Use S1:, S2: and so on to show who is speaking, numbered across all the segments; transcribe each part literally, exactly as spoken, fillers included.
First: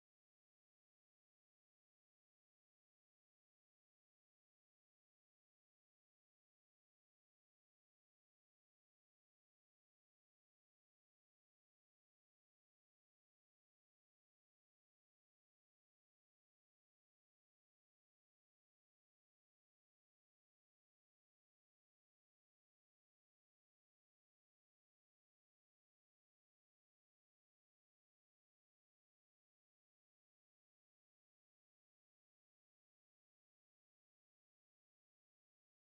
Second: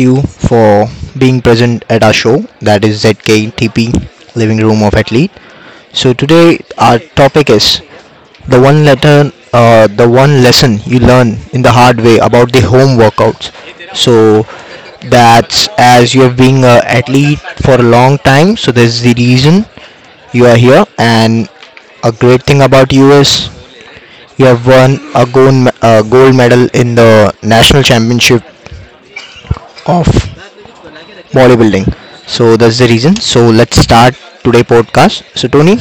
S1: you for being present at our show. That is Z K T P, living room of athlete. So today our topic is the one letter, uh, the one lesson you learn in the hard way about the home workouts. So that's as you have been an athlete for a long time so there's the reason you are here. And a great thing about you is you have won a gold, me- uh, gold medal in the national championship of bodybuilding. So that's the reason. So let's start today podcast. So Tony,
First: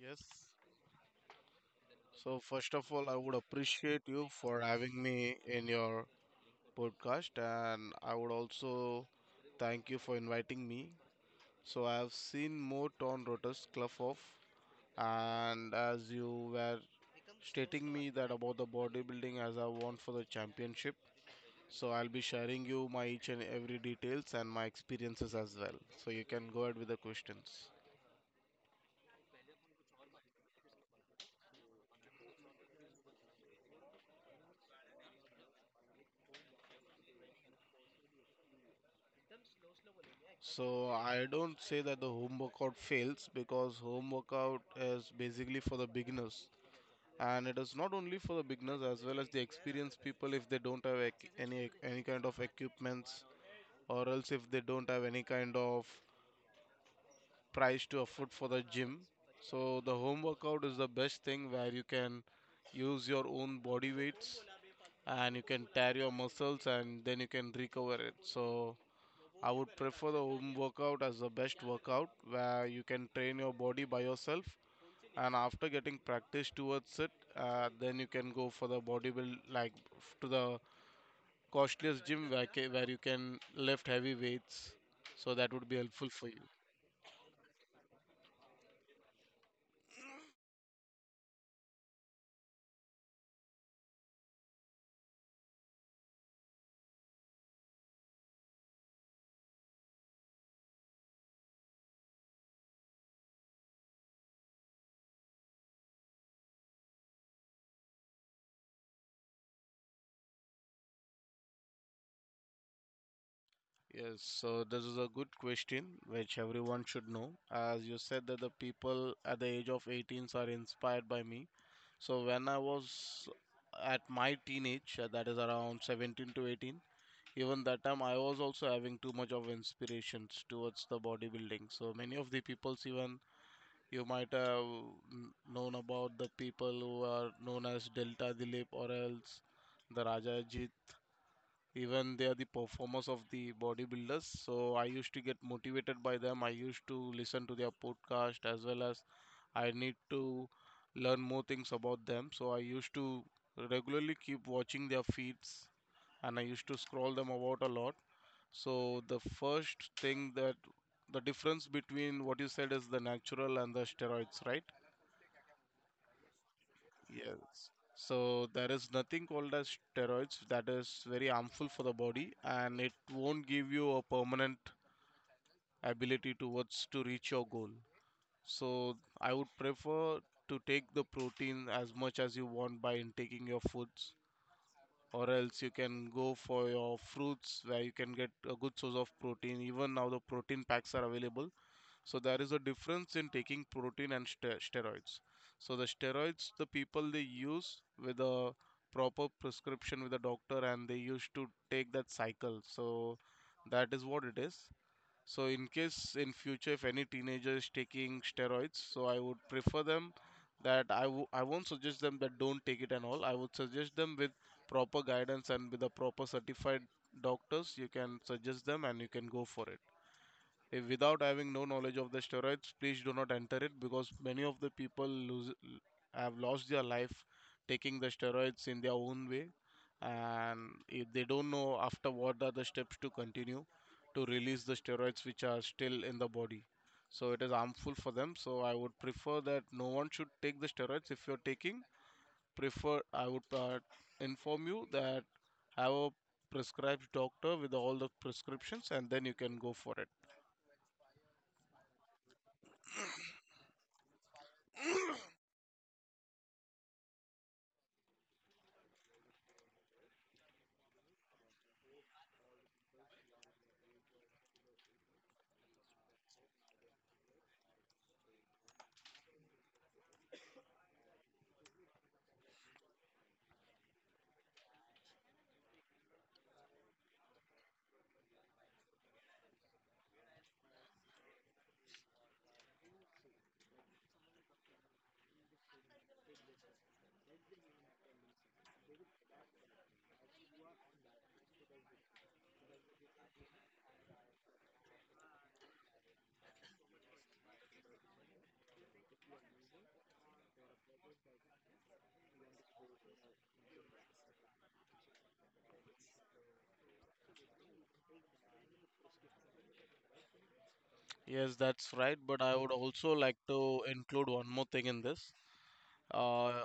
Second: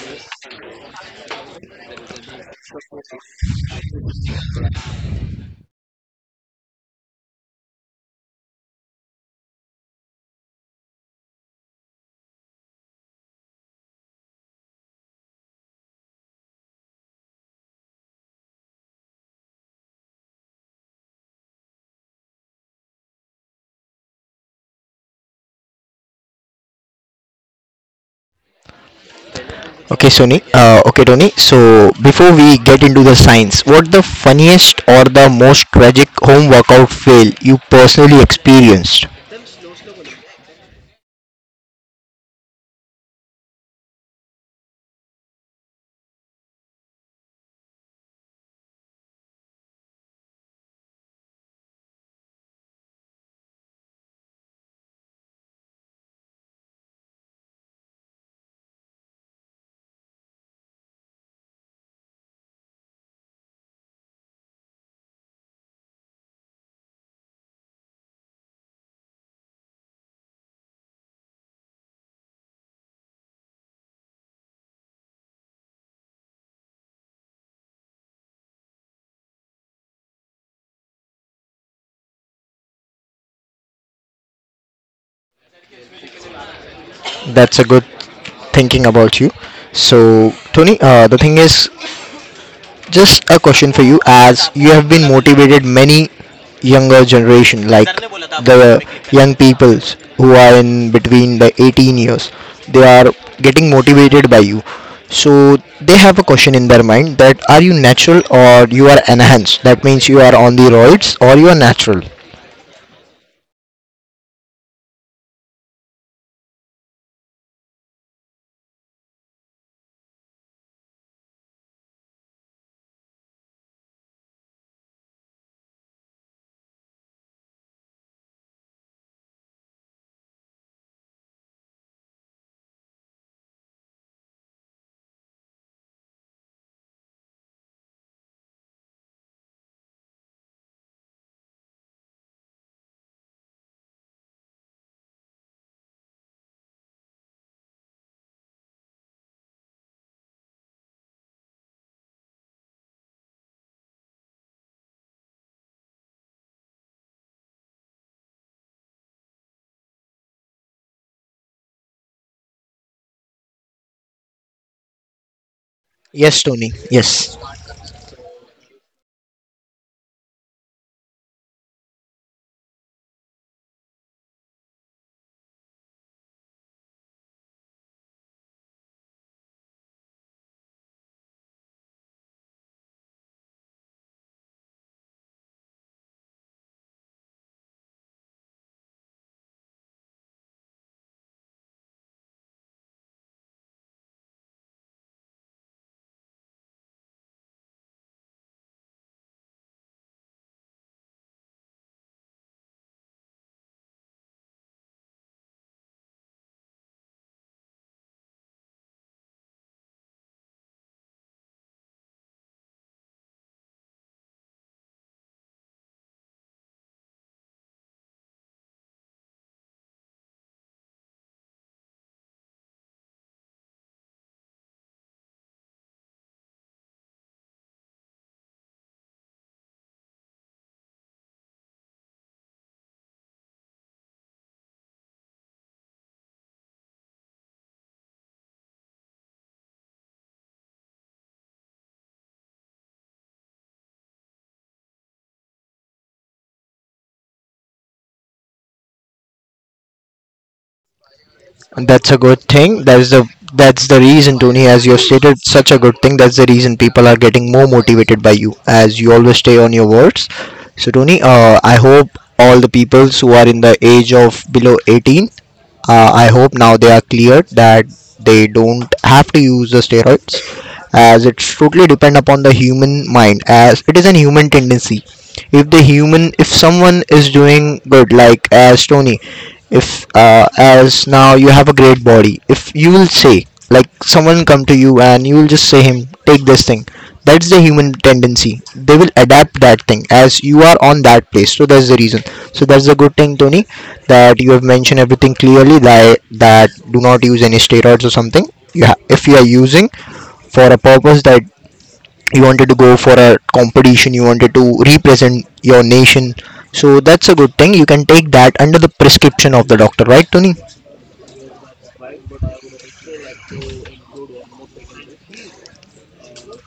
S2: Yes. So first of all, I would appreciate you for having me in your podcast, and I would also thank you for inviting me. So I have seen more torn rotas cluff off, and as you were stating me that about the bodybuilding as I want for the championship, so I'll be sharing you my each and every details and my experiences as well. So you can go ahead with the questions.
S1: okay, Sony, uh, okay, Tony. So before we get into the science, what the funniest or the most tragic home workout fail you personally experienced?
S2: So I don't say that the home workout fails because home workout is basically for the beginners, and it is not only for the beginners as well as the experienced people if they don't have ec- any any kind of equipments, or else if they don't have any kind of price to afford for the gym. So the home workout is the best thing where you can use your own body weights and you can tear your muscles and then you can recover it. So I would prefer the home workout as the best workout where you can train your body by yourself, and after getting practice towards it, uh, then you can go for the bodybuild, like to the costliest gym where, ca- where you can lift heavy weights, so that would be helpful for you.
S1: That's a good thinking about you. So, Tony, uh, the thing is, just a question for you, as you have been motivated many younger generation, like the young peoples who are in between the eighteen years, they are getting motivated by you. So they have a question in their mind that are you natural or you are enhanced? That means you are on the roids or you are natural.
S2: Yes, so this is a good question which everyone should know. As you said that the people at the age of eighteens are inspired by me, so when I was at my teenage, uh, that is around seventeen to eighteen, even that time I was also having too much of inspirations towards the bodybuilding. So many of the peoples, even you might have kn- known about the people who are known as Delta Dilip or else the Raja Ajit, even they are the performers of the bodybuilders. So I used to get motivated by them, I used to listen to their podcast as well. As I need to learn more things about them, so I used to regularly keep watching their feeds, and I used to scroll them about a lot. So the first thing, that the difference between what you said is the natural and the steroids, right?
S1: Yes, Tony. Yes.
S2: Yes. So there is nothing called as steroids that is very harmful for the body, and it won't give you a permanent ability towards to reach your goal. So I would prefer to take the protein as much as you want by intaking your foods, or else you can go for your fruits where you can get a good source of protein. Even now the protein packs are available. So there is a difference in taking protein and ste- steroids. So the steroids, the people they use with a proper prescription with a doctor, and they used to take that cycle. So that is what it is. So in case in future if any teenager is taking steroids, so I would prefer them that I w- I won't suggest them that don't take it and all. I would suggest them with proper guidance and with a proper certified doctors. You can suggest them and you can go for it. If without having no knowledge of the steroids, please do not enter it, because many of the people lose, have lost their life taking the steroids in their own way. And if they don't know after what are the steps to continue to release the steroids which are still in the body. So it is harmful for them. So I would prefer that no one should take the steroids. If you're taking, prefer I would uh, inform you that have a prescribed doctor with all the prescriptions, and then you can go for it.
S1: And that's a good thing. That's the that's the reason, Tony, as you have stated, such a good thing. That's the reason people are getting more motivated by you, as you always stay on your words. So, Tony, uh, I hope all the peoples who are in the age of below eighteen, uh, I hope now they are cleared that they don't have to use the steroids, as it's totally depend upon the human mind, as it is an human tendency if the human if someone is doing good, like as Tony, if uh, as now you have a great body, if you will say like someone come to you and you will just say him take this thing, that's the human tendency, they will adapt that thing as you are on that place, so that's the reason. So that's a good thing, Tony, that you have mentioned everything clearly, that that do not use any steroids or something. You ha- if you are using for a purpose, that you wanted to go for a competition, you wanted to represent your nation, so that's a good thing, you can take that under the prescription of the doctor, right, Tony?
S2: Yes, that's right. But I would also like to include one more thing in this. Uh,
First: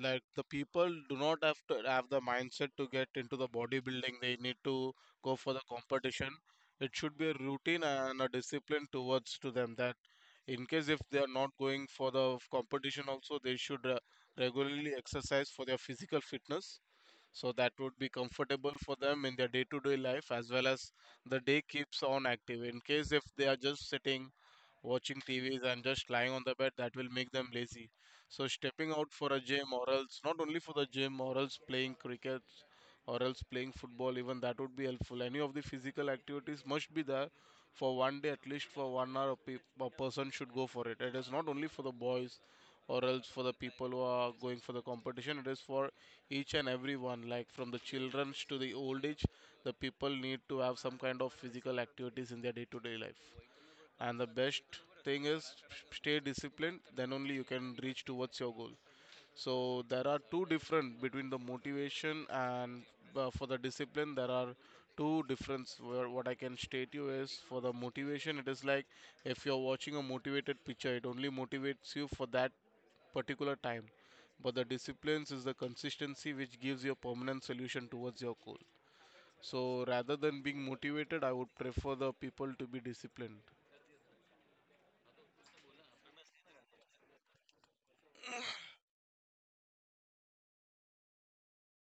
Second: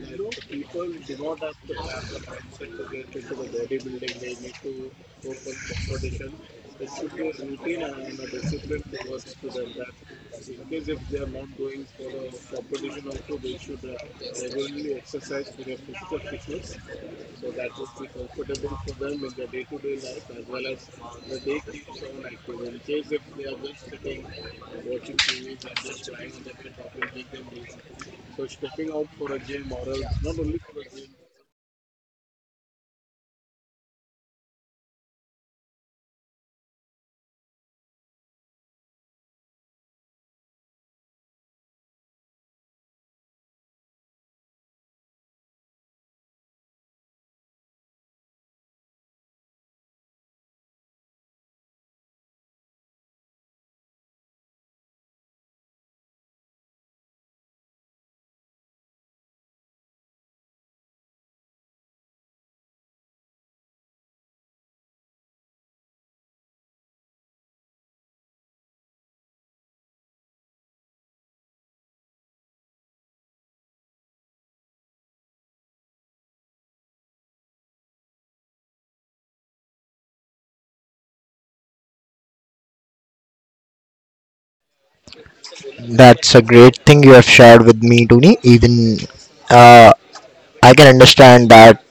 S2: like, the people do not have to have the mindset to get into the bodybuilding. They need to go for the competition. It should be a routine and a discipline towards to them, that in case if they are not going for the f- competition also, they should uh, regularly exercise for their physical fitness. So that would be comfortable for them in their day-to-day life, as well as the day keeps on active. In case if they are just sitting watching T Vs and just lying on the bed, that will make them lazy. So stepping out for a gym, or else not only for the gym, or else playing cricket or else playing football, even that would be helpful. Any of the physical activities must be there for one day, at least for one hour a, pe- a person should go for it. It is not only for the boys or else for the people who are going for the competition, it is for each and everyone, like from the children to the old age, the people need to have some kind of physical activities in their day to day life. And the best thing is, stay disciplined, then only you can reach towards your goal. So there are two different between the motivation and, uh, for the discipline, there are two difference where what I can state you is, for the motivation it is like, if you're watching a motivated picture, it only motivates you for that particular time. But the disciplines is the consistency which gives you a permanent solution towards your goal. So rather than being motivated, I would prefer the people to be disciplined.
S1: That's a great thing you have shared with me, Tony. Even I can understand that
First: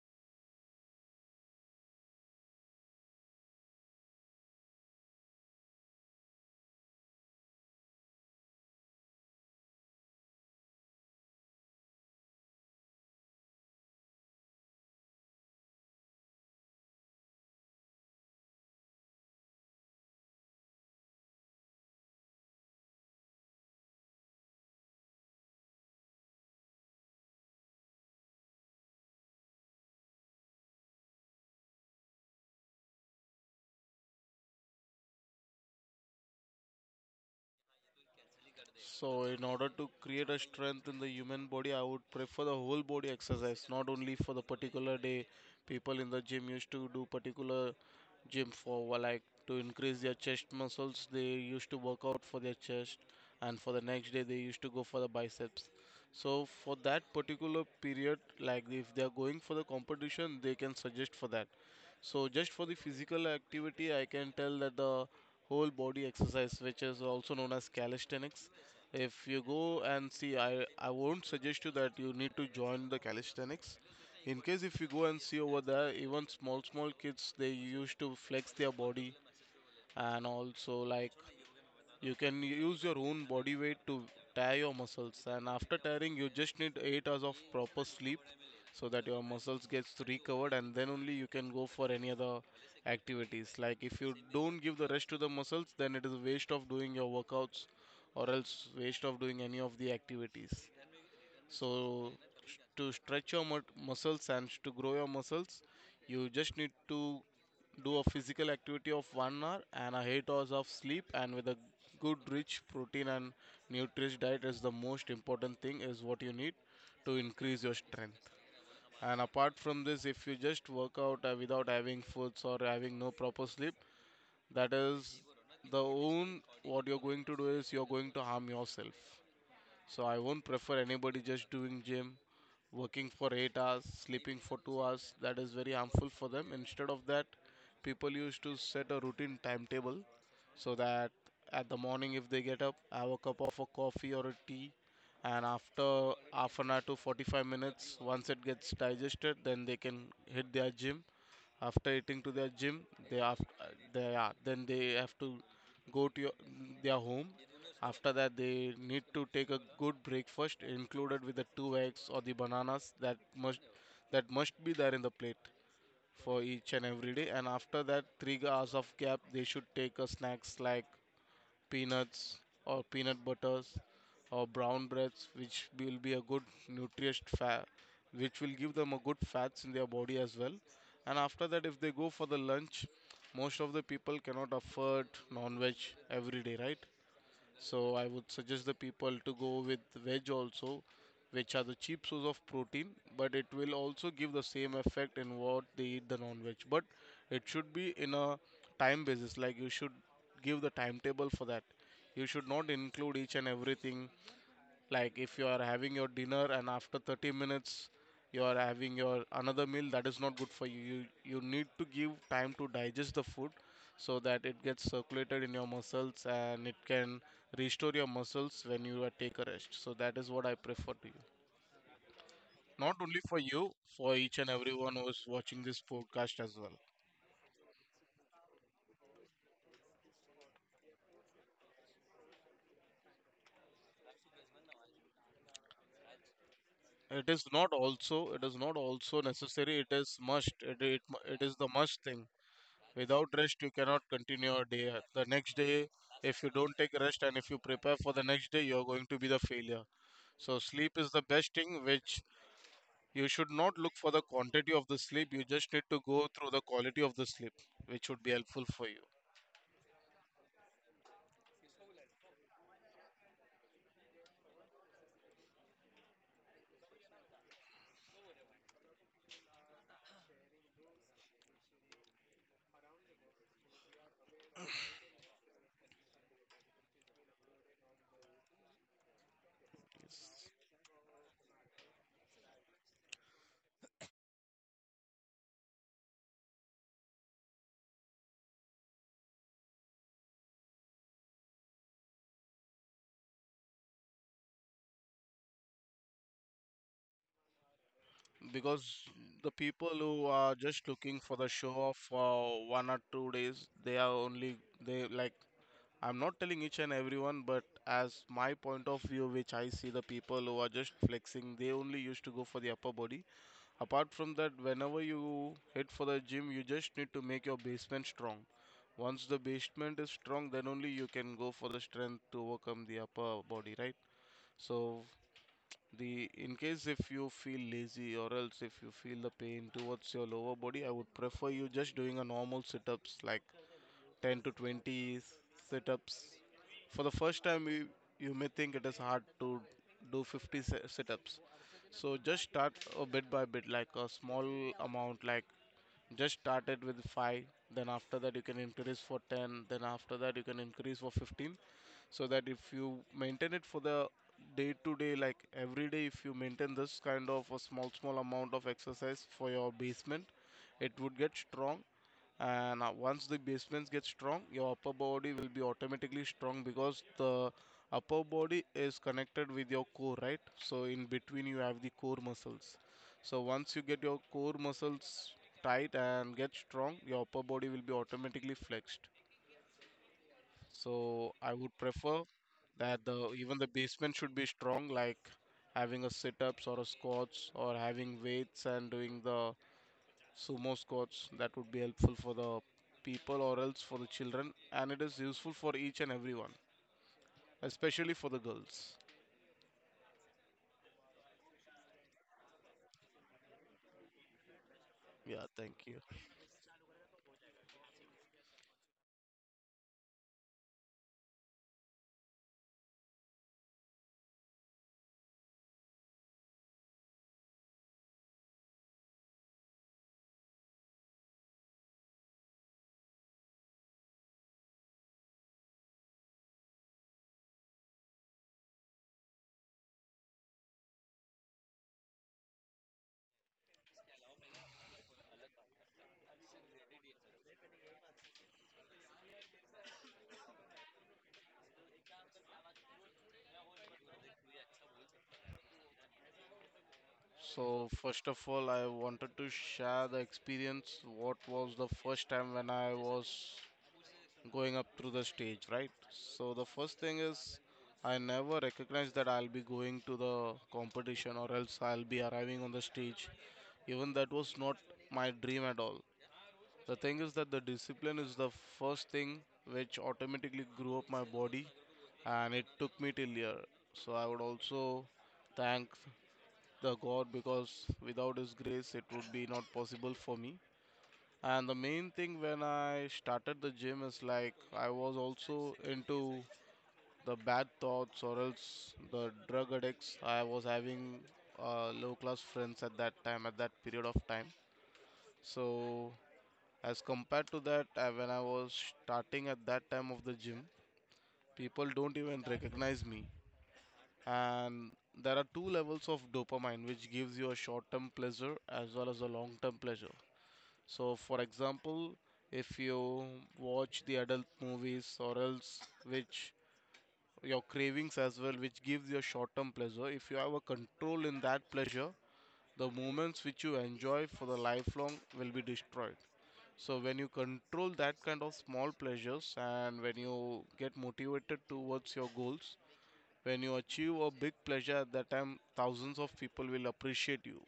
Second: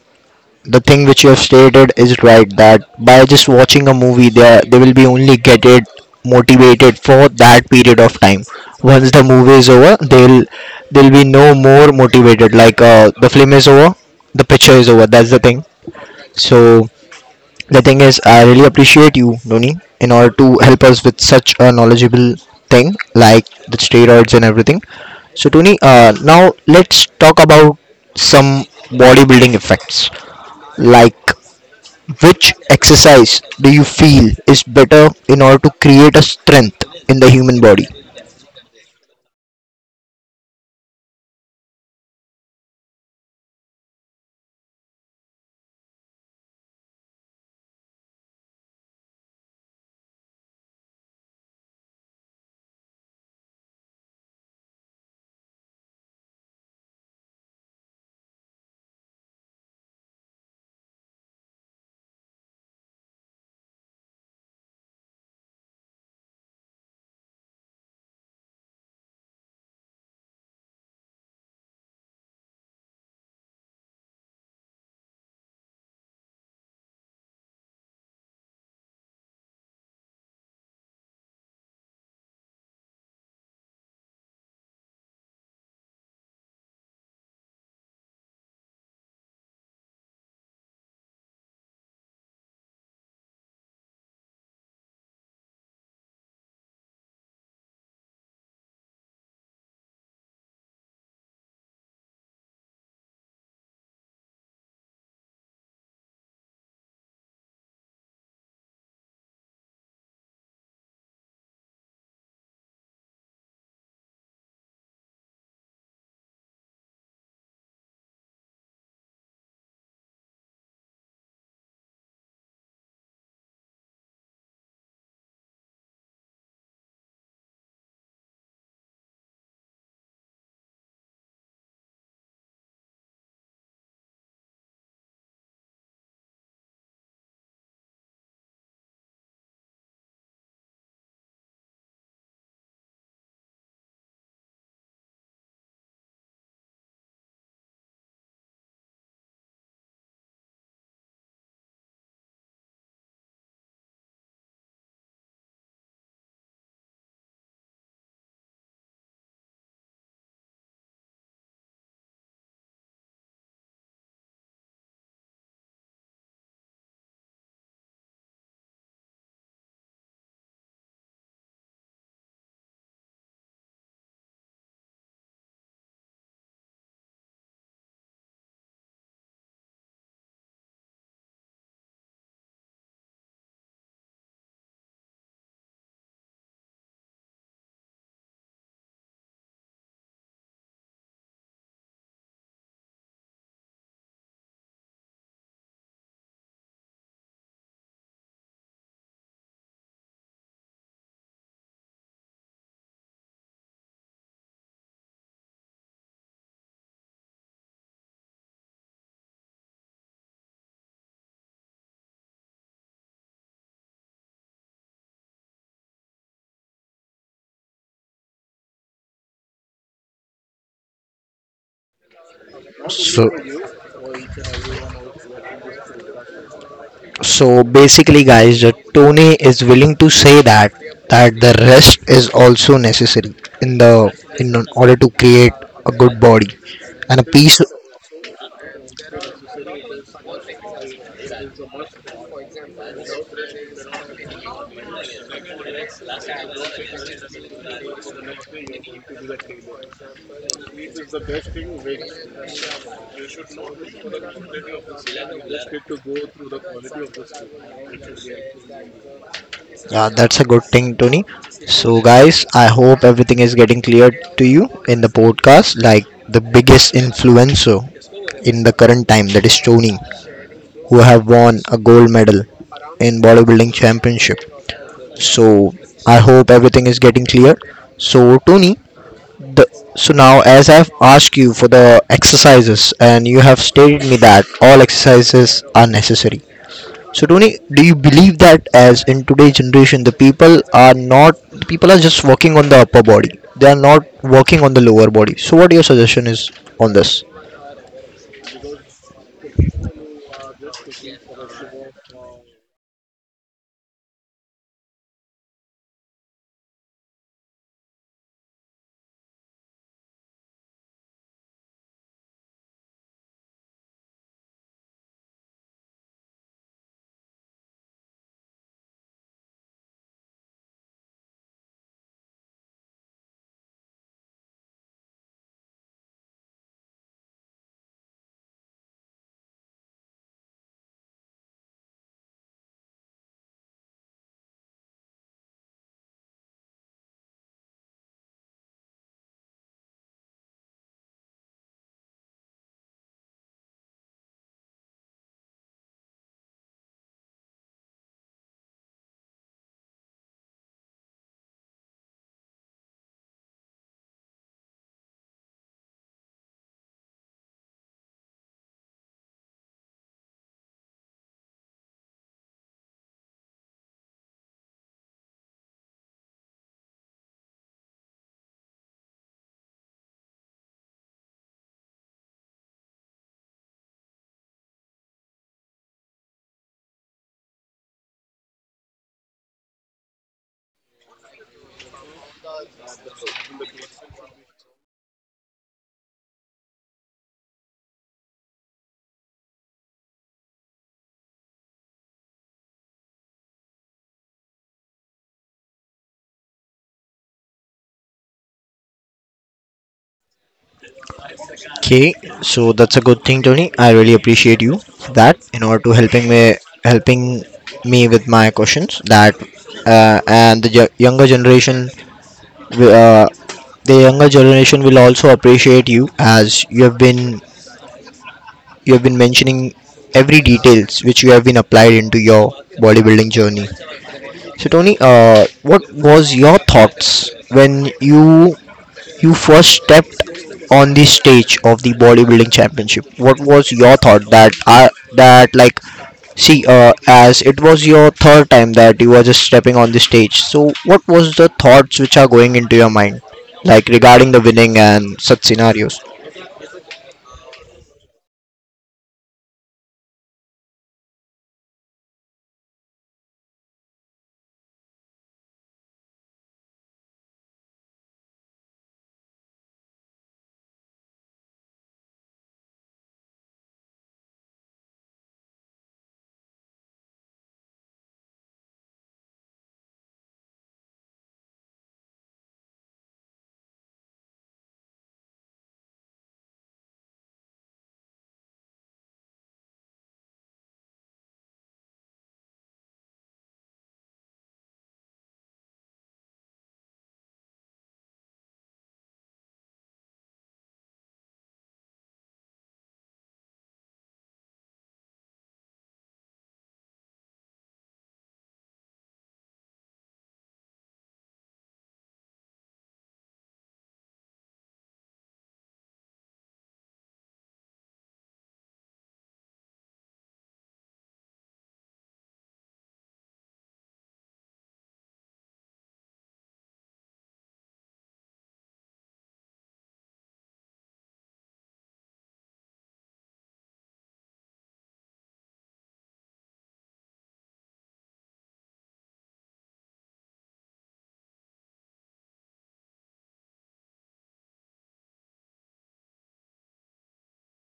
S1: the thing which you have stated is right, that by just watching a movie, they, they will be only get it motivated for that period of time. Once the movie is over, they'll they'll be no more motivated, like uh, the film is over, the picture is over, that's the thing. So the thing is, I really appreciate you, Noni, in order to help us with such a knowledgeable thing like the steroids and everything. So, Tony, uh, now let's talk about some bodybuilding effects. Like, which exercise do you feel is better in order to create a strength in the human body?
S2: So, in order to create a strength in the human body, I would prefer the whole body exercise, not only for the particular day. People in the gym used to do particular gym for well, like to increase their chest muscles. They used to work out for their chest, and for the next day they used to go for the biceps. So, for that particular period, like if they are going for the competition, they can suggest for that. So, just for the physical activity, I can tell that the whole body exercise, which is also known as calisthenics. If you go and see, I, I won't suggest you that you need to join the calisthenics. In case if you go and see over there, even small small kids, they used to flex their body, and also like you can use your own body weight to tire your muscles, and after tiring, you just need eight hours of proper sleep so that your muscles gets recovered, and then only you can go for any other activities. Like if you don't give the rest to the muscles, then it is a waste of doing your workouts, or else waste of doing any of the activities. So s- to stretch your mu- muscles and to grow your muscles, you just need to do a physical activity of one hour and a eight hours of sleep, and with a good rich protein and nutritious diet is the most important thing is what you need to increase your strength. And apart from this, if you just work out uh, without having foods or having no proper sleep, that is the own what you're going to do is you're going to harm yourself. So I won't prefer anybody just doing gym, working for eight hours, sleeping for two hours. That is very harmful for them. Instead of that, people used to set a routine timetable, so that at the morning if they get up, have a cup of a coffee or a tea, and after half an hour to forty-five minutes once it gets digested, then they can hit their gym. After eating to their gym, they have, they are, then they have to go to your, their home. After that, they need to take a good breakfast included with the two eggs or the bananas, that must, that must be there in the plate for each and every day. And after that three hours of gap, they should take a snacks like peanuts, or peanut butters, or brown breads, which will be a good nutritious fat, which will give them a good fats in their body as well. And after that if they go for the lunch, most of the people cannot afford non-veg every day, right? So I would suggest the people to go with veg also, which are the cheap source of protein, but it will also give the same effect in what they eat the non-veg. But it should be in a time basis, like you should give the timetable for that. You should not include each and everything, like if you are having your dinner and after thirty minutes you are having your another meal, that is not good for you. You, you need to give time to digest the food so that it gets circulated in your muscles and it can restore your muscles when you are take a rest. So that is what I prefer to you, not only
S1: So
S2: for you, for each and everyone who is watching this podcast as well.
S1: So basically, guys, uh, Tony is willing to say that that the rest is also necessary in the in order to create a good body and a
S2: it is
S1: piece.
S2: not also it is not also necessary, it is must, it, it, it is the must thing. Without rest, you cannot continue your day. The next day, if you don't take rest and if you prepare for the next day, you're going to be the failure. So sleep is the best thing, which you should not look for the quantity of the sleep. You just need to go through the quality of the sleep, which would be helpful for you.
S1: Yeah, that's a good thing, Tony. So, guys, I hope everything is getting clear to you in the podcast. Like the biggest influencer in the current time, that is Tony, who have won a gold medal in bodybuilding championship. So, I hope everything is getting clear. So, Tony, The, so now, as I've asked you for the exercises, and you have stated me that all exercises are necessary. So, Tony, do you believe that as in today's generation, the people are not people are just working on the upper body; they are not working on the lower body. So, what your suggestion is on this?
S2: Because the people who are just looking for the show of uh, one or two days, they are only, they like, I'm not telling each and everyone, but as my point of view, which I see, the people who are just flexing, they only used to go for the upper body. Apart from that, whenever you hit for the gym, you just need to make your basement strong. Once the basement is strong, then only you can go for the strength to overcome the upper body, right? So the, in case if you feel lazy or else if you feel the pain towards your lower body, I would prefer you just doing a normal sit-ups like ten to twenty sit ups. For the first time, you, you may think it is hard to do fifty sit ups. So just start a bit by bit, like a small amount, like just start it with five, then after that, you can increase for ten, then after that, you can increase for fifteen. So that if you maintain it for the day to day, like every day, if you maintain this kind of a small, small amount of exercise for your basement, it would get strong, and uh, once the basements get strong, your upper body will be automatically strong, because the upper body is connected with your core, right? So in between you have the core muscles. So once you get your core muscles tight and get strong, your upper body will be automatically flexed. So I would prefer that the even the basement should be strong, like having a sit ups or a squats or having weights and doing the sumo squats. That would be helpful for the people or else for the children, and it is useful for each and everyone, especially for the girls.
S1: Okay, so that's a good thing, Tony. I really appreciate you for that
S2: Yeah,
S1: in
S2: thank
S1: order to
S2: you.
S1: helping me helping me with my questions, that uh, and the yo- younger generation, uh, the younger generation will also appreciate you as you have been you have been mentioning every details which you have been applied into your bodybuilding journey. So Tony, uh, what was your thoughts when you you first stepped on the stage of the bodybuilding championship? What was your thought, that I that like see, uh, as it was your third time that you were just stepping on the stage. So what was the thoughts which are going into your mind, like regarding the winning and such scenarios?
S2: So first of all, I wanted to share the experience, what was the first time when I was going up through the stage, right? So the first thing is, I never recognized that I'll be going to the competition or else I'll be arriving on the stage. Even that was not my dream at all. The thing is that the discipline is the first thing which automatically grew up my body, and it took me till here. So I would also thank the God, because without His grace, it would be not possible for me. And the main thing when I started the gym is like, I was also into the bad thoughts or else the drug addicts. I was having uh, low class friends at that time, at that period of time. So as compared to that, uh, when I was starting at that time of the gym, people don't even recognize me. And there are two levels of dopamine which gives you a short term pleasure as well as a long term pleasure. So for example, if you watch the adult movies or else which your cravings as well, which gives you a short term pleasure, if you have a control in that pleasure, the moments which you enjoy for the lifelong will be destroyed. So when you control that kind of small pleasures and when you get motivated towards your goals, when you achieve a big pleasure at that time, thousands of people will appreciate you,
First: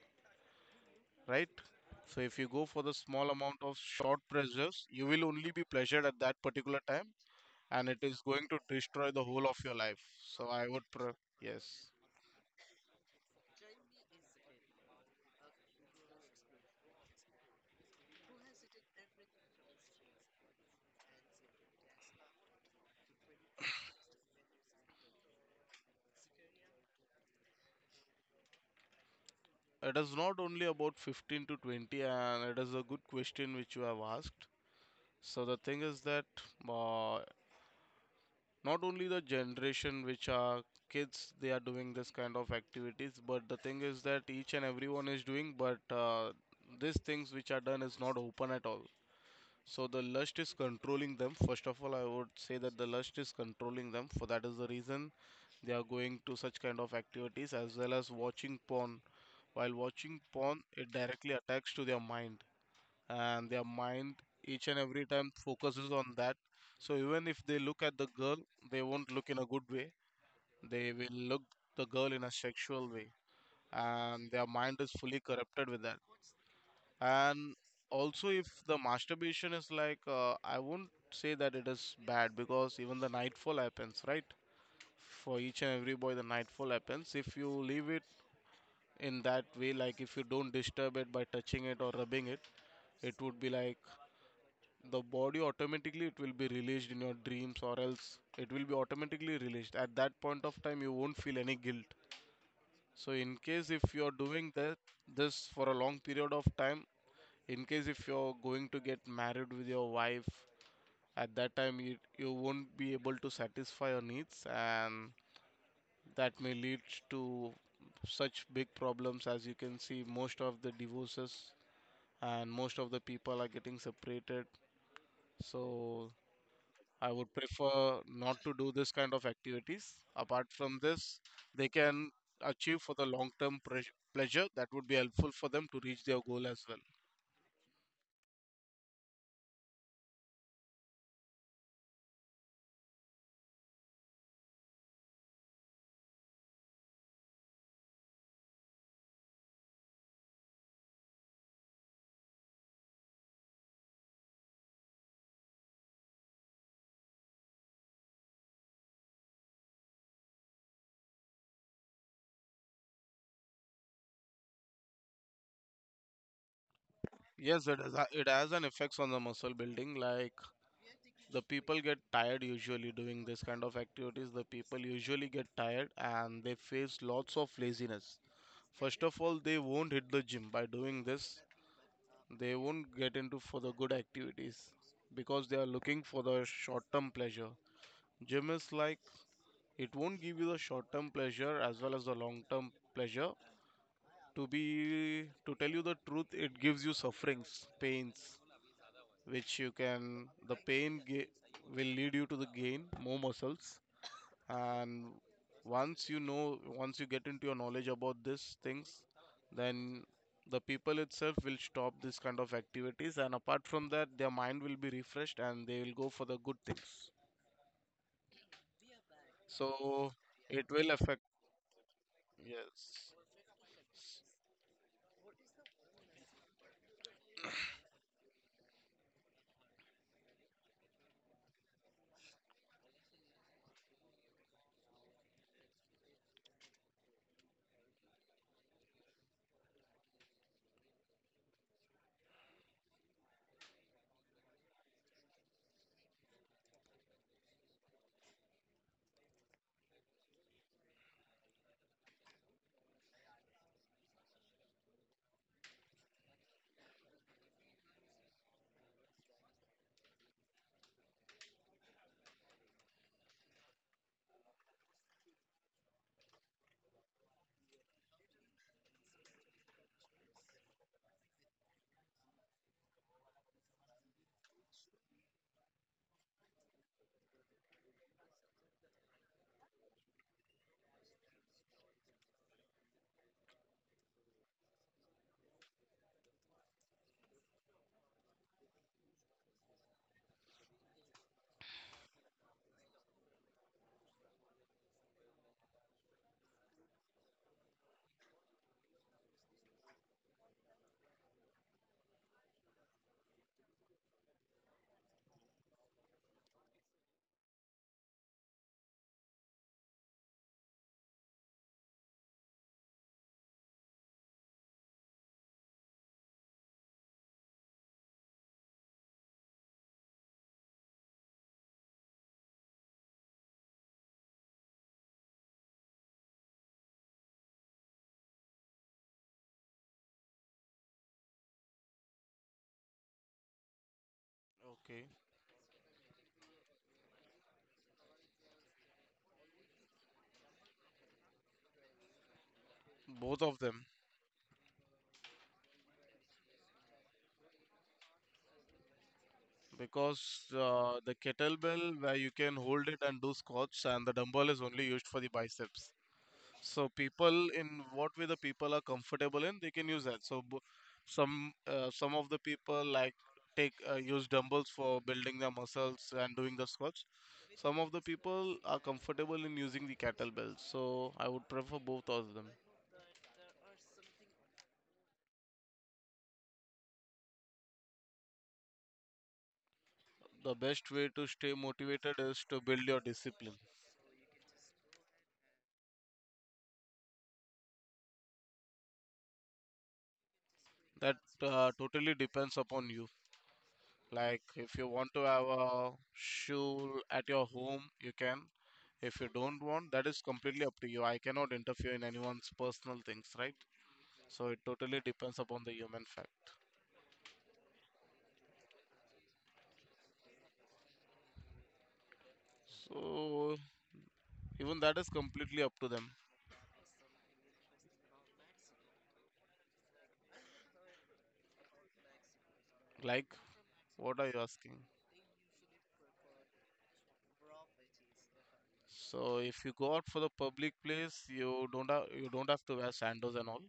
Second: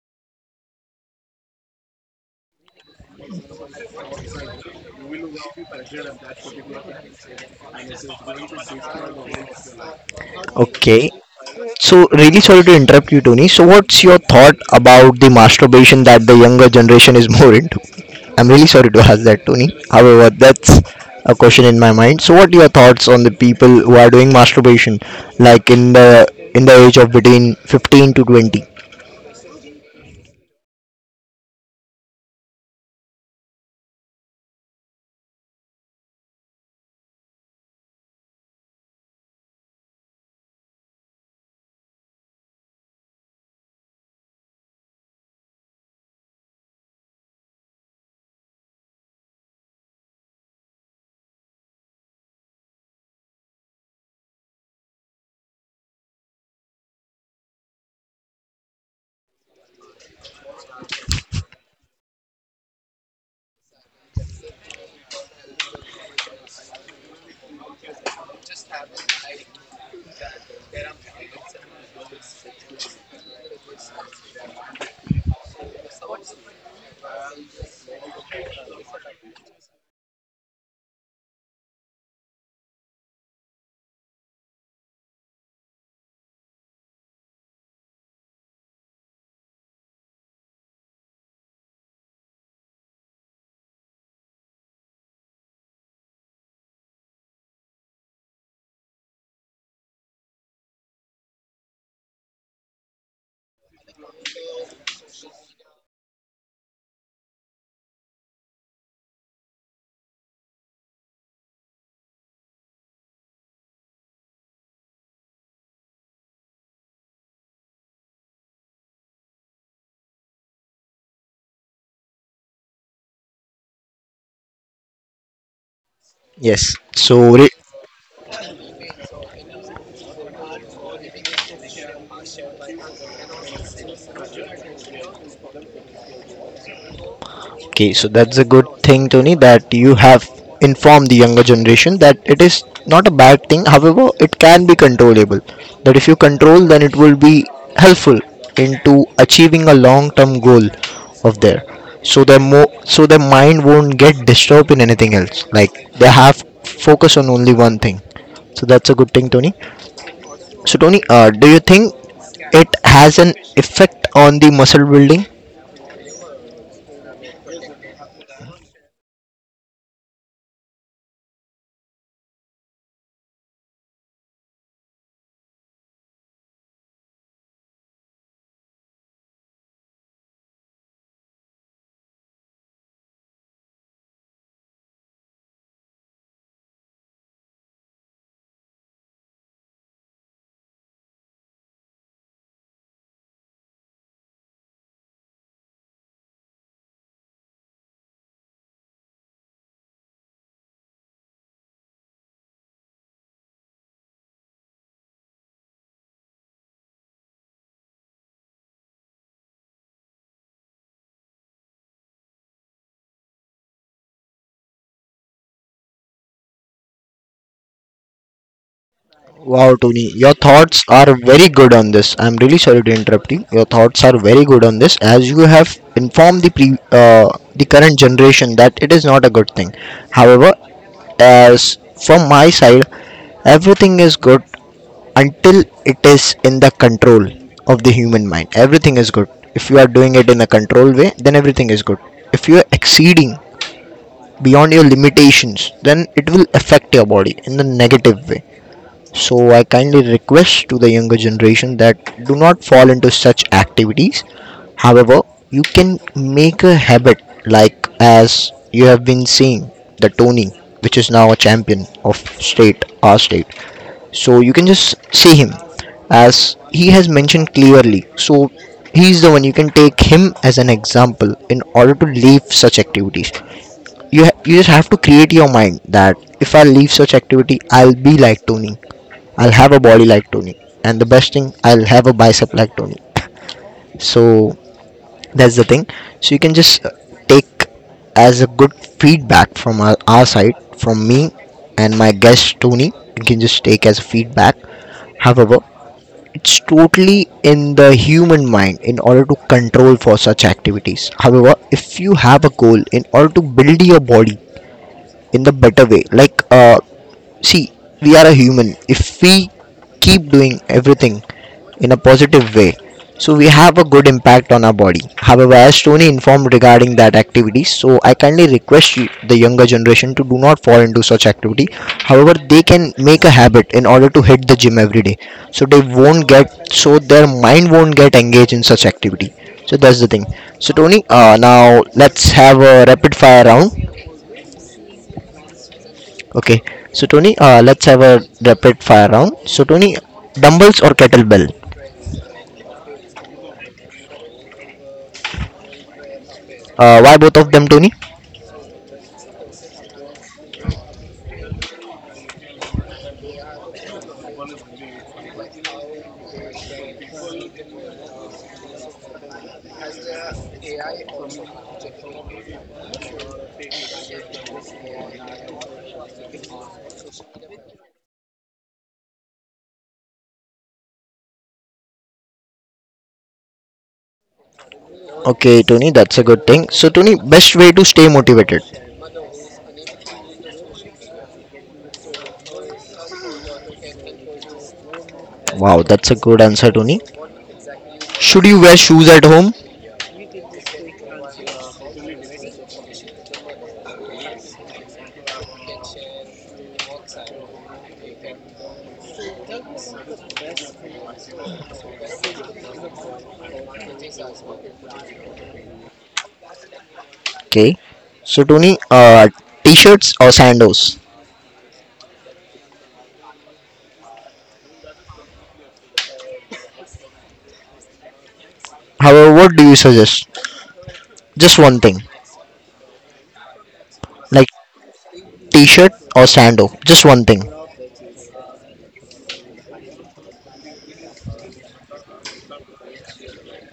S2: right? So if you go for the small amount of short pleasures, you will only be pleasured at that particular time, and it is going to destroy the whole of your life. So I would,
S1: Okay.
S2: pre- yes.
S1: So really sorry to interrupt you, Tony. So what's your thought about the masturbation that the younger generation is more into? I'm really sorry to ask that, Tony. However, that's a question in my mind. So, what are your thoughts on the people who are doing masturbation, like in the in the age of between fifteen to twenty?
S2: It is not only about fifteen to twenty, and it is a good question which you have asked. So the thing is that, uh, not only the generation which are kids they are doing this kind of activities, but the thing is that each and everyone is doing, but uh, these things which are done is not open at all. So the lust is controlling them, first of all, I would say that the lust is controlling them, for that is the reason they are going to such kind of activities as well as watching porn. While watching porn, it directly attacks to their mind, and their mind each and every time focuses on that. So even if they look at the girl, they won't look in a good way. They will look the girl in a sexual way, and their mind is fully corrupted with that. And also, if the masturbation is like, uh, I won't say that it is bad, because even the nightfall happens, right? For each and every boy, the nightfall happens. If you leave it in that way, like if you don't disturb it by touching it or rubbing it, it would be like, the body automatically, it will be released in your dreams or else it will be automatically released at that point of time, you won't feel any guilt. So in case if you're doing that, this for a long period of time, in case if you're going to get married with your wife, at that time you, you won't be able to satisfy your needs, and that may lead to such big problems, as you can see most of the divorces and most of the people are getting separated. So
S1: Yes.
S2: I
S1: So,
S2: would
S1: re-
S2: prefer not to do this kind of activities. Apart from this, they can achieve for the long term pres- pleasure. That would be helpful for them to reach their goal as well.
S1: Okay, so that's a good thing, Tony, that you have informed the younger generation that it is not a bad thing. However, it can be controllable. That if you control, then it will be helpful into achieving a long-term goal of their. So their mo- so their mind won't get disturbed in anything else. Like they have focus on only one thing. So that's a good thing, Tony. So Tony, uh, do you think it has an effect on the muscle building?
S2: Yes, it, is, a- it has an effects on the muscle building. Like the people get tired usually doing this kind of activities. The people usually get tired and they face lots of laziness. First of all, they won't hit the gym by doing this. They won't get into for the good activities because they are looking for the short term pleasure. Gym is like, it won't give you the short term pleasure as well as the long term pleasure. To be to tell you the truth, it gives you sufferings, pains, which you can the pain ga- will lead you to the gain more muscles. And once you know, once you get into your knowledge about these things, then the people itself will stop this kind of activities. And apart from that, their mind will be refreshed and they will go for the good things.
S1: Wow, Tony,
S2: So
S1: your
S2: it
S1: thoughts
S2: will
S1: are
S2: affect.
S1: very good on this. I'm really sorry to
S2: Yes.
S1: interrupt you. Your thoughts are very good on this, as you have informed the pre, uh, the current generation that it is not a good thing. However, as from my side, everything is good until it is in the control of the human mind. Everything is good. If you are doing it in a controlled way, then everything is good. If you are exceeding beyond your limitations, then it will affect your body in the negative way, so I kindly request to the younger generation that do not fall into such activities. However, you can make a habit like as you have been seeing the Tony, which is now a champion of state, our state. So you can just see him as he has mentioned clearly. So he is the one, you can take him as an example in order to leave such activities. You ha- you just have to create your mind that if I leave such activity, I'll be like Tony. I'll have a body like Tony, and the best thing, I'll have a bicep like Tony. So that's the thing. So you can just uh, take as a good feedback from our, our side, from me and my guest Tony. You can just take as feedback. However, it's totally in the human mind in order to control for such activities. However, if you have a goal in order to build your body in the better way, like uh, see, we are a human. If we keep doing everything in a positive way. So we have a good impact on our body. However, as Tony informed regarding that activity, so I kindly request you- the younger generation to do not fall into such activity. However, they can make a habit in order to hit the gym every day. So they won't get so their mind won't get engaged in such activity. So that's the thing. So Tony, uh, now let's have a rapid fire round.
S2: Okay,
S1: Okay. So Tony, uh, let's have a rapid fire round. So Tony, dumbbells or kettlebell?
S2: both of them,
S1: Uh, why both of them, Tony?
S2: because uh, the kettlebell where you can hold it and do squats, and the dumbbell is only used for the biceps. So people, in what way the people are comfortable in, they can use that. So bo- some uh, some of the people like take uh, use dumbbells for building their muscles and doing the squats. Some of the people are comfortable in using the kettlebell. So I would prefer both of them.
S1: Okay, Tony, that's a good thing. So, Tony, best way to stay motivated.
S2: The best way to stay motivated is to build your discipline.
S1: Wow, that's a good answer, Tony. Should you wear shoes at home?
S2: That uh, totally depends upon you. Like, if you want to have a shoe at your home, you can. If you don't want, that is completely up to you. I cannot interfere in anyone's personal things, right? So it totally depends upon the human fact.
S1: Okay. So, Tony, uh, t-shirts or sandals?
S2: So even that is completely up to them.
S1: However, what do you suggest? Just one thing,
S2: Like, what are you
S1: like
S2: asking?
S1: t-shirt or sandal. Just one thing.
S2: So if you go out for the public place, you don't have you don't have to wear sandals and all.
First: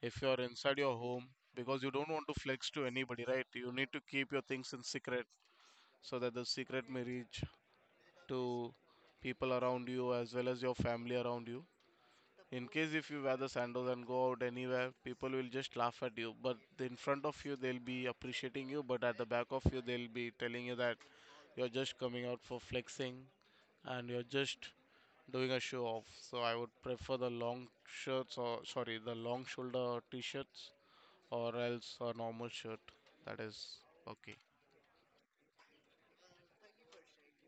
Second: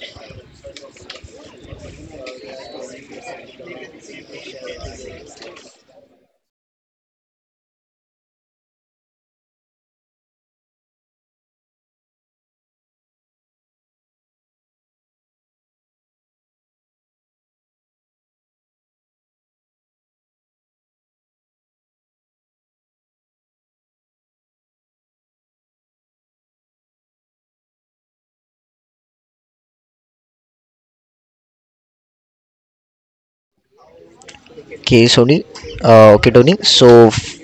S2: If you are inside your home, because you don't want to flex to anybody, right? You need to keep your things in secret, so that the secret may reach to people around you as well as your family around you. In case if you wear the sandals and go out anywhere, people will just laugh at you. But in front of you, they'll be appreciating you. But at the back of you, they'll be telling you that you're just coming out for flexing, and you're just doing a show off. So I would prefer the long shirts, or sorry, the long shoulder t-shirts or else a normal shirt. That is okay.
S1: Okay, Tony. Uh, okay, Tony. So, f-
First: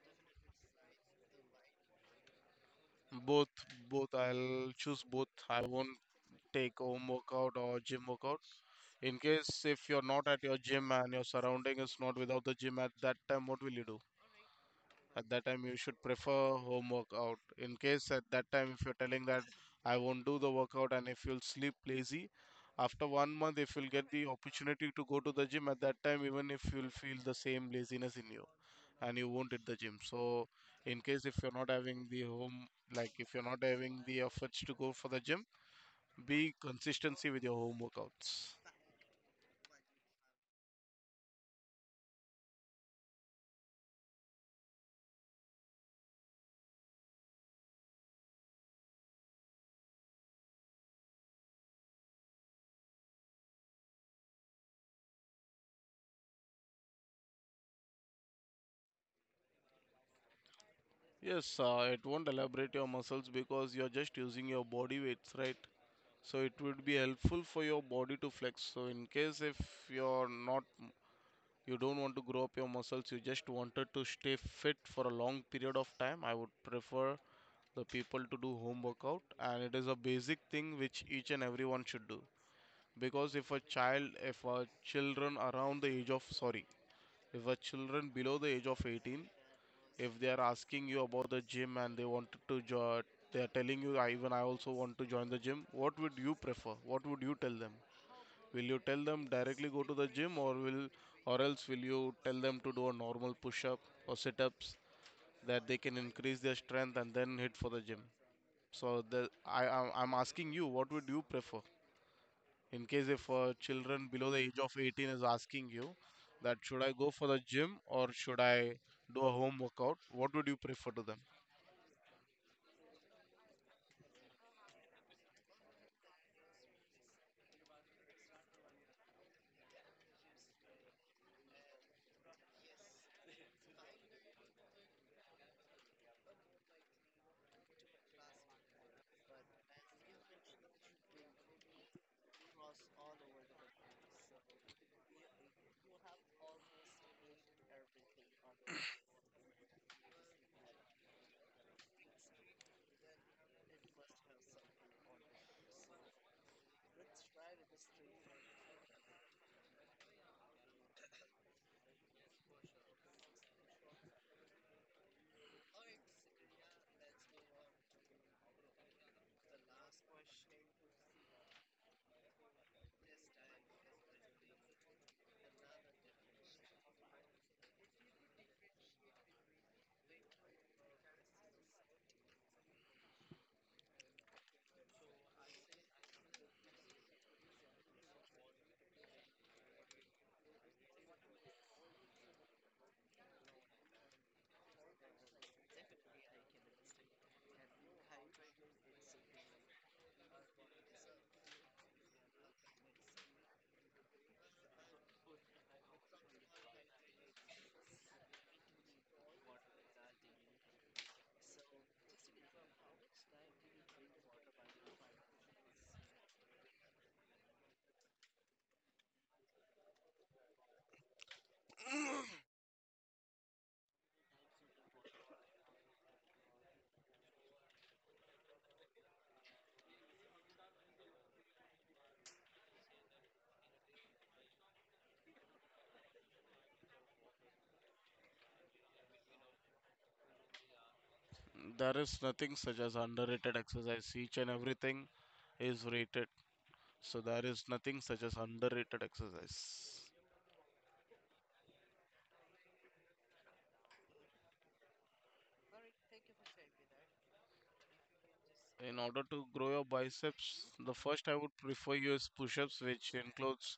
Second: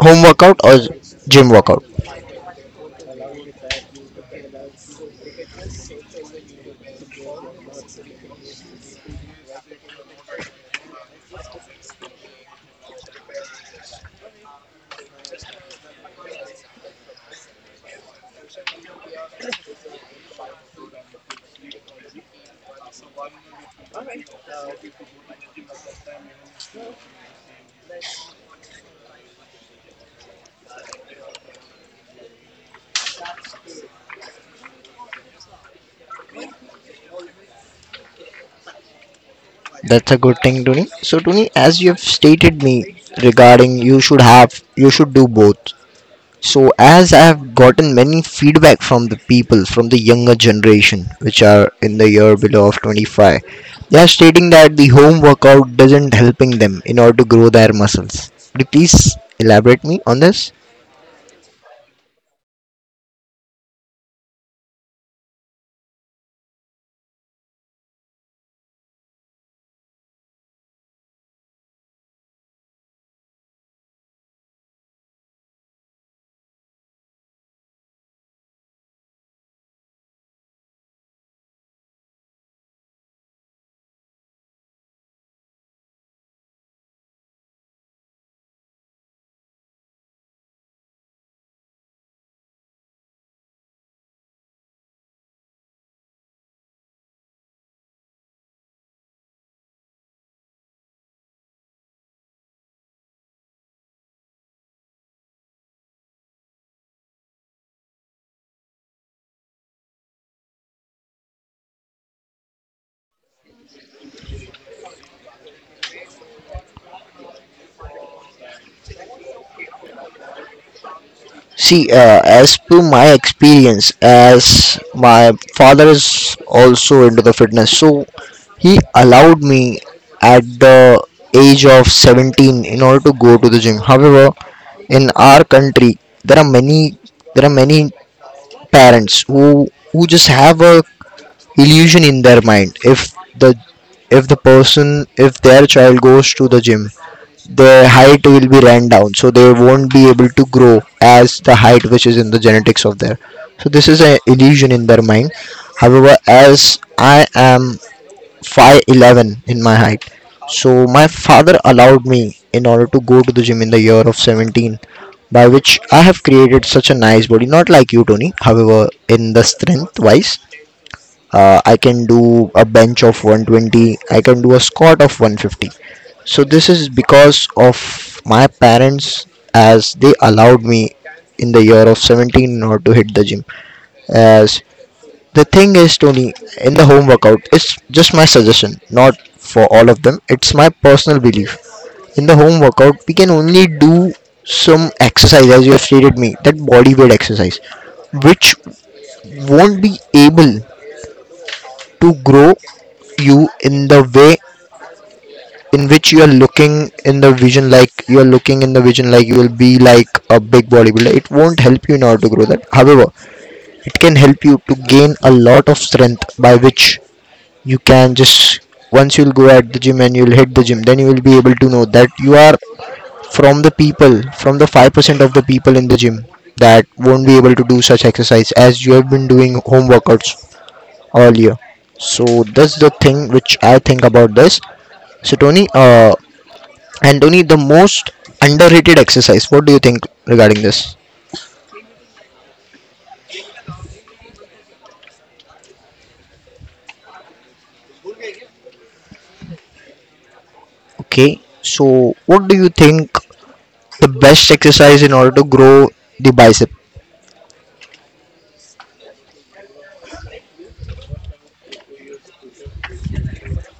S1: home workout or gym workout?
S2: Both, both. I'll choose both. I won't take home workout or gym workout. In case if you're not at your gym and your surrounding is not without the gym, at that time what will you do? At that time you should prefer home workout. In case at that time if you're telling that I won't do the workout, and if you'll sleep lazy, after one month if you'll get the opportunity to go to the gym, at that time even if you'll feel the same laziness in you, and you won't hit the gym. So in case if you're not having the home, like if you're not having the efforts to go for the gym, be consistency with your home workouts.
S1: That's a good thing, Tony. So, Tony, as you have stated me regarding, you should have, you should do both. So, as I've gotten many feedback from the people from the younger generation, which are in the year below of twenty-five, they are stating that the home workout doesn't helping them in order to grow their muscles. Could you please elaborate me on this?
S2: Yes, uh, it won't elaborate your muscles because you're just using your body weights, right? So it would be helpful for your body to flex. So in case if you're not, you don't want to grow up your muscles, you just wanted to stay fit for a long period of time, I would prefer the people to do home workout, and it is a basic thing which each and everyone should do. Because if a child, if a children around the age of, sorry, if a children below the age of eighteen, if they are asking you about the gym and they wanted to join, they are telling you I, even I also want to join the gym, what would you prefer, what would you tell them? Will you tell them directly go to the gym, or will, or else will you tell them to do a normal push up or sit ups, that they can increase their strength and then hit for the gym? So the, i i'm I'm asking you, what would you prefer in case if uh, children below the age of eighteen is asking you that should I go for the gym or should I do a home workout, what would you prefer to them?
S1: See, uh, as per my experience, as my father is also into the fitness, so he allowed me at the age of seventeen in order to go to the gym. However, in our country, there are many there are many parents who who just have a illusion in their mind, if the if the person, if their child goes to the gym, the height will be ran down, so they won't be able to grow as the height which is in the genetics of their. So this is an illusion in their mind. However, as I am five eleven in my height, so my father allowed me in order to go to the gym in the year of seventeen, by which I have created such a nice body, not like you, Tony. However, in the strength wise, uh, I can do a bench of one twenty, I can do a squat of one fifty. So this is because of my parents, as they allowed me in the year of seventeen not to hit the gym. As the thing is, Tony, in the home workout, it's just my suggestion, not for all of them, it's my personal belief. In the home workout we can only do some exercise, as you have stated me, that body weight exercise, which won't be able to grow you in the way in which you are looking, in the vision like you are looking in the vision, like you will be like a big bodybuilder, it won't help you in order to grow that. However, it can help you to gain a lot of strength, by which you can just, once you'll go at the gym and you'll hit the gym, then you will be able to know that you are from the people from the five percent of the people in the gym that won't be able to do such exercise as you have been doing home workouts earlier. So that's the thing which I think about this. So Tony, uh, and Tony, the most underrated exercise. What do you think regarding this?
S2: There is nothing such as underrated exercise. Each and everything is rated. So there is nothing such as underrated exercise.
S1: Okay. So what do you think the best exercise in order to grow the bicep?
S2: In order to grow your biceps, the first I would prefer you is push-ups, which includes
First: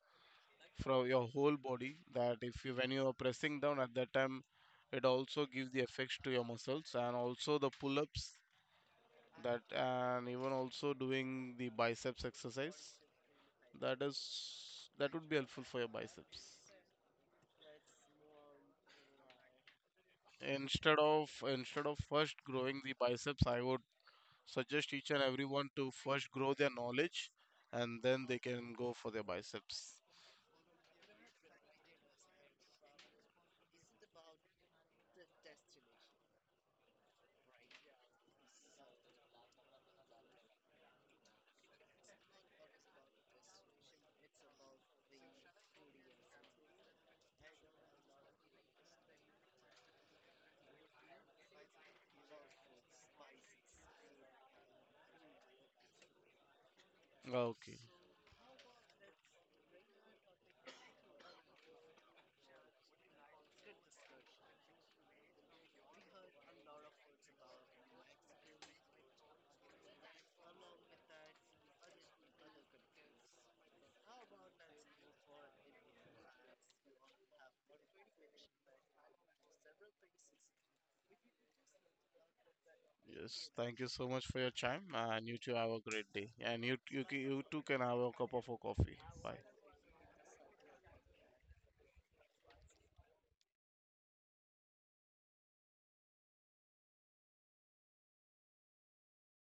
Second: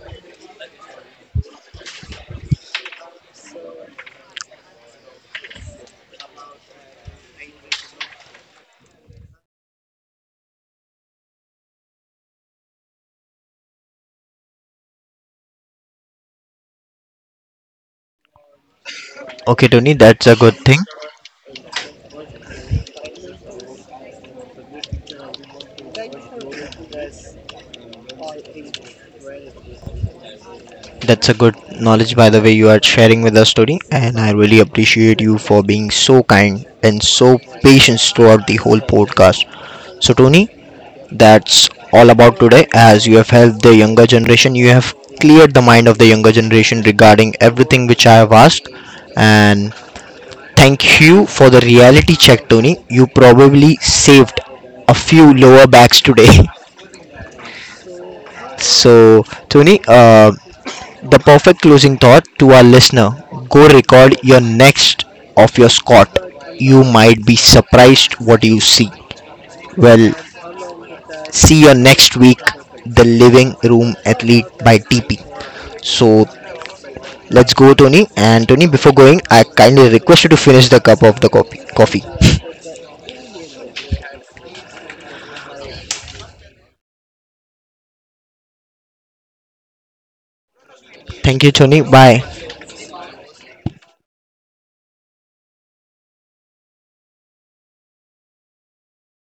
S2: from your whole body. That if you when you are pressing down at that time, it also gives the effects to your muscles, and also the pull-ups. That and even also doing the biceps exercise. That is, that would be helpful for your biceps.
S1: Okay, Tony, that's a good thing.
S2: Instead of instead of first growing the biceps, I would suggest each and everyone to first grow their knowledge, and then they can go for their biceps.
S1: That's a good knowledge, by the way, you are sharing with us, Tony. And I really appreciate you for being so kind and so patient throughout the whole podcast. So, Tony, that's all about today. As you have helped the younger generation, you have cleared the mind of the younger generation regarding everything which I have asked. And thank you for the reality check, Tony. You probably saved a few lower backs today.
S2: Okay.
S1: So, Tony, uh, the perfect closing thought to our listener, go record your next of your Scott. You might be surprised what you see. Well, see you next week, the Living Room Athlete by T P. So let's go, Tony. And Tony, before going, I kindly request you to finish the cup of the coffee. coffee.
S2: Yes. Thank you so much for your time, and you two have a great day. And you you, you too can have a cup of a coffee. Bye.
S1: Thank you, Tony. Bye.